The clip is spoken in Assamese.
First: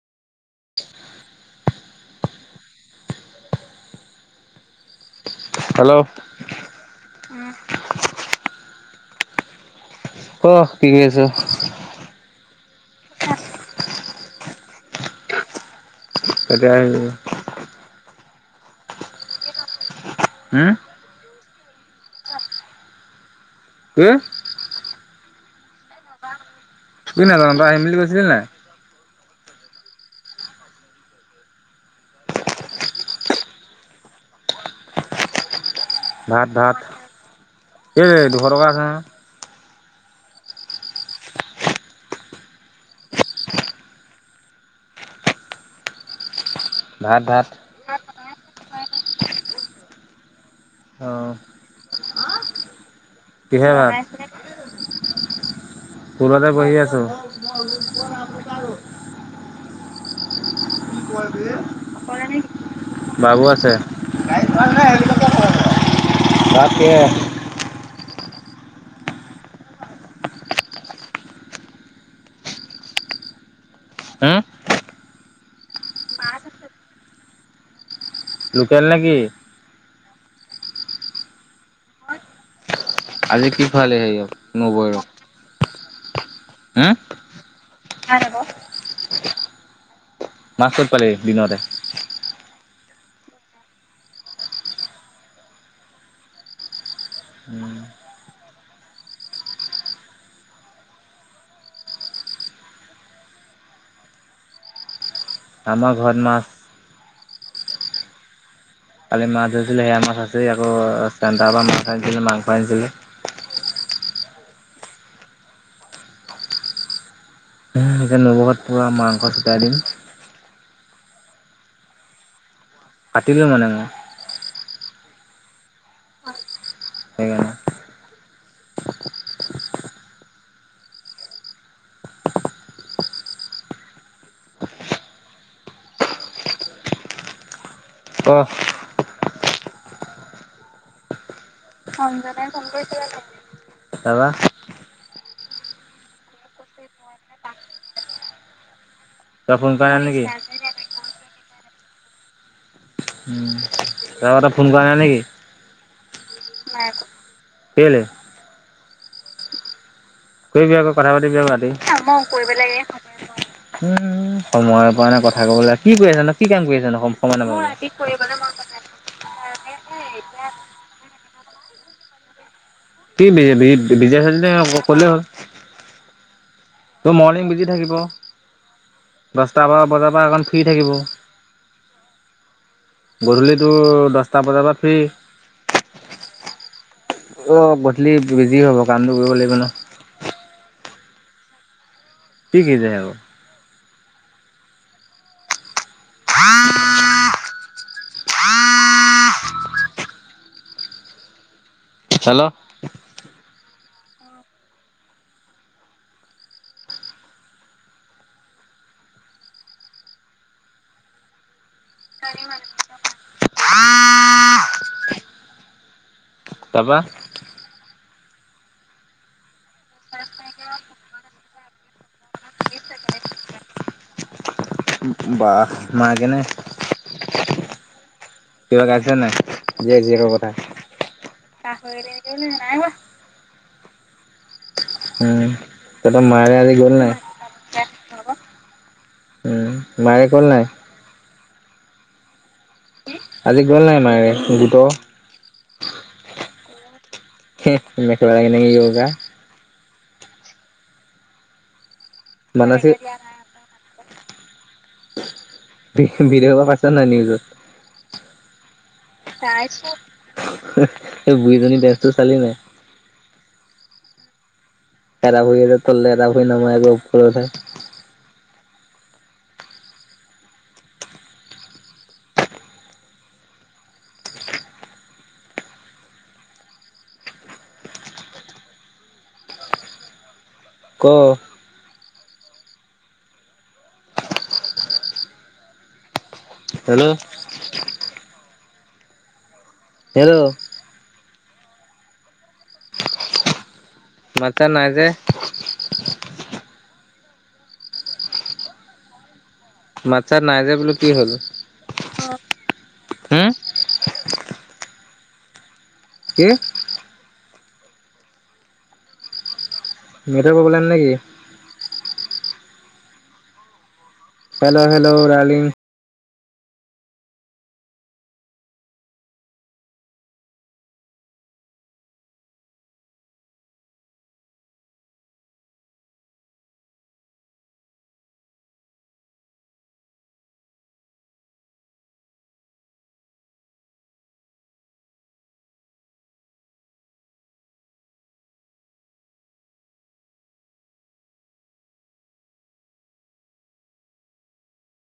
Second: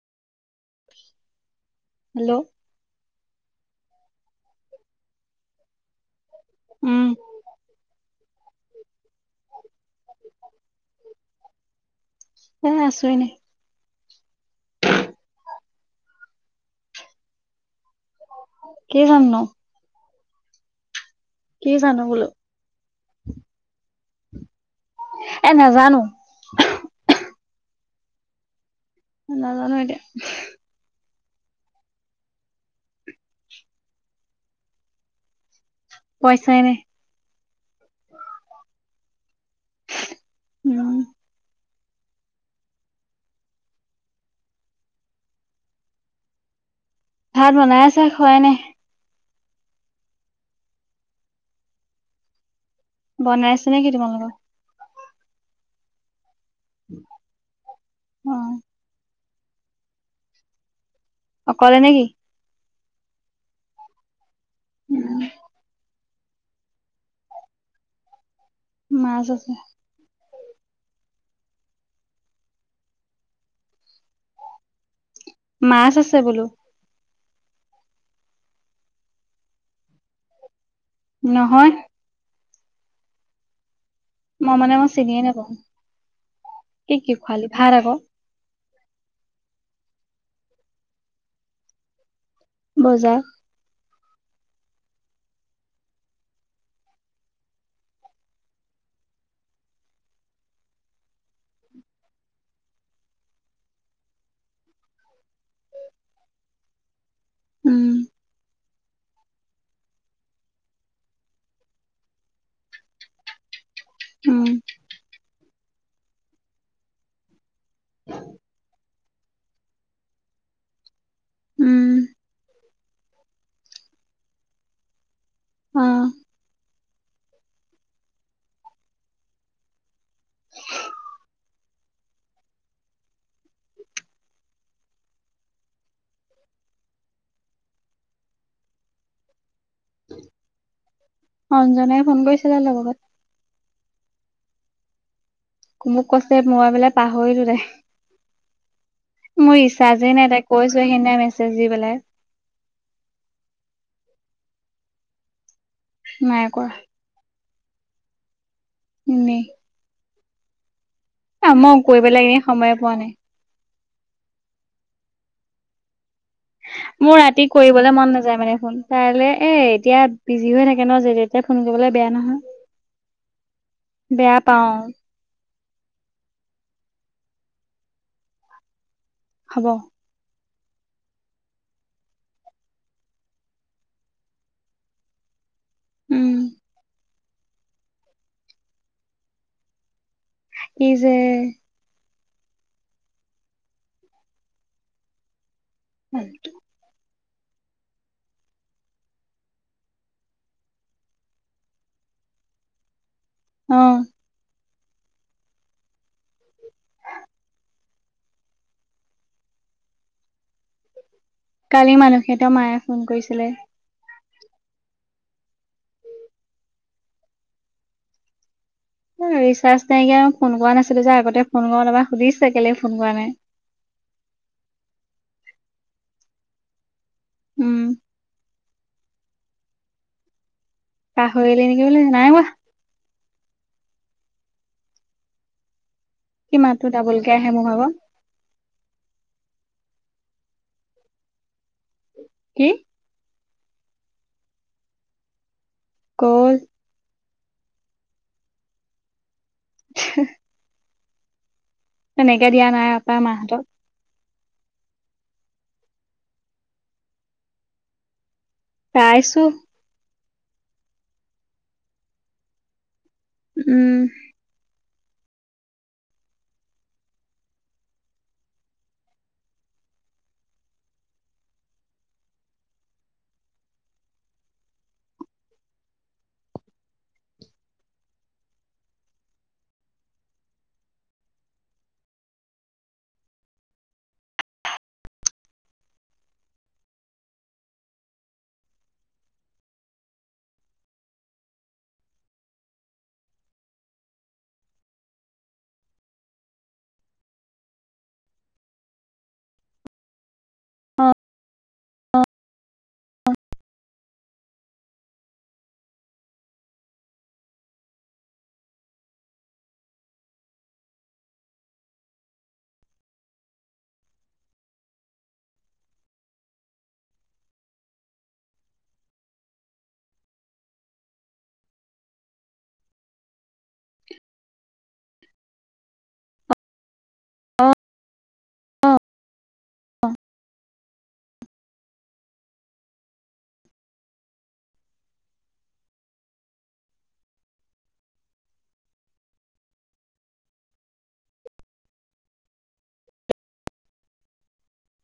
হেল্ল' হেল্ল' উম ক কি কৰি আছ এ আছো এনে এতিয়া আহিলো কেইজননো। হম কি জানো বোলো। হম এ নাজানো। তই নাজান [unintelligible] মিলি গৈছিলি নে নাই নাজানো এতিয়া ভাত পইচাই নাই ভাত এই দুশ টকা আছে নহ। উম। ভাত বনাই আছে। খোৱাই নাই। অ। বনাই আছে কিহে নেকি ভাত? তোমালোকৰ টুলতে বহি আছো। অ অকলে নেকি [inaudible] বাবু আছে উম। [unintelligible] তাকেহ। মাছ আছে। হুম মাছ আছে বোলো। লোকেল নেকি? নহয়। আজি কি খোৱালি হেৰিয়ক মই মানে মই নবৌৱেৰক? চিনিয়ে নাপাওঁ। হুম কি কি খুৱালি, ভাত আকৌ। মাছ ক'ত পালি দিনতে। বজাৰ আমাৰ ঘৰত মাছ উম। কালি মাছ ধৰিছিলে সেয়া মাছ আছে আকৌ [unintelligible] পৰা মাছ আনিছিলে মাংস আনিছিলে উম। উম এতিয়া নৱগাট পুৰা আমাৰ। হয় ফুটাই দিম। উম। পতিলো মানে মই। অ। সেইকাৰণে। কহ। অঞ্জাই ফোন কৰিছিলা লগত', হয়বা। মোক কৈছে মই পেলাই পাহৰিলো দে। তই মোৰ ফোন কৰা ইচ্ছা, নাই নেকি? যেনে তাইক কৈছোয়ে, সেইনা মেছ আ য পেলাই উম ত এটা ফোন কৰা নাই নেকি? নাই কৰা। তেওঁলে এনেই। সেই য আ। কথা-পাতি, বিয়া আ পাতিম। মই এ কৰি পেলাই ম‌ওঁ এনেই সময়ে কৰিবলেগে পোৱা হোৱা নাই আকৌ। উম সময়ৰ পৰাণে কথা কবলৈ কি কৈ আছানো? মোৰ ৰাতি কৰিবলৈ মন নাযায় মানে দেখোন কাইলৈ এ এতিয়া বিজী হৈ থাকে ন। যে-তেতিয়া ফোন কৰিবলৈ বেয়া নহয়। কিজ বিজিয় চ বেয়া নে পাও ক'লে হ'ল তোৰ মৰ্ণিং বুজি থাকিব। দহটা হ'ব বাৰ বজাৰ পৰা এন ফ্ৰী থাকিব গধূলিটো দহটা বজাৰ পৰা ফ্ৰী উম। অ', গধূলি বিজী হ'ব কামটো কৰিব লাগিব ন। ই যে। কি, কি যে আকৌ। [inaudible] হেল্ল'। অঁ। কালি মানসিয়ে টো মায়ে ফোন কৰিছিলে। তাৰপা ৰিচাৰ্জ নাইকা ফোন কৰা নাছিলো যে আগতে ফোন কৰ নো সুধিছে কেলে ফোন কৰা নাই বাহ মাগেনে উম। কিবা ক আছে নাই জীয়েক জীয়েকৰ কথা। পাহৰিলে নেকি বোলে। নাই হোৱা। উম। কিয়, তোৰ কি মায়েৰাই আজি মাতটো গ'ল ডাবুলকে আহে মোৰ ভাগৰ নাই। নাৰিকল নাই। কি? আজি গ'ল নাই, মায়েৰে গটো হ'ল। মেখেলা ল কিন যয়োগা। হ। তেনেকে দিয়া নাই। মানসী আপা, মাকহঁতক। বিদ-বিদেশৰ পাইছানে নাই নিউজত। চাইছো তাইৰ চব। এই বুঢ়িজনীৰ ডেঞ্চটো চালি নে নাই। উম। এটা ভৰি আছে তললে, এটা ভৰি নমাই আকৌ ওপৰত উঠাই ক হেল্লো, হেল্ল'। মাট চাত নাই যে। মাত। তাৰ নাই যে, বোলো অ কি হ'ল? হুম কি। নেটৰ প্ৰব্লেম নেকি? হেল্লো হেল্লো দালিং অ অ অ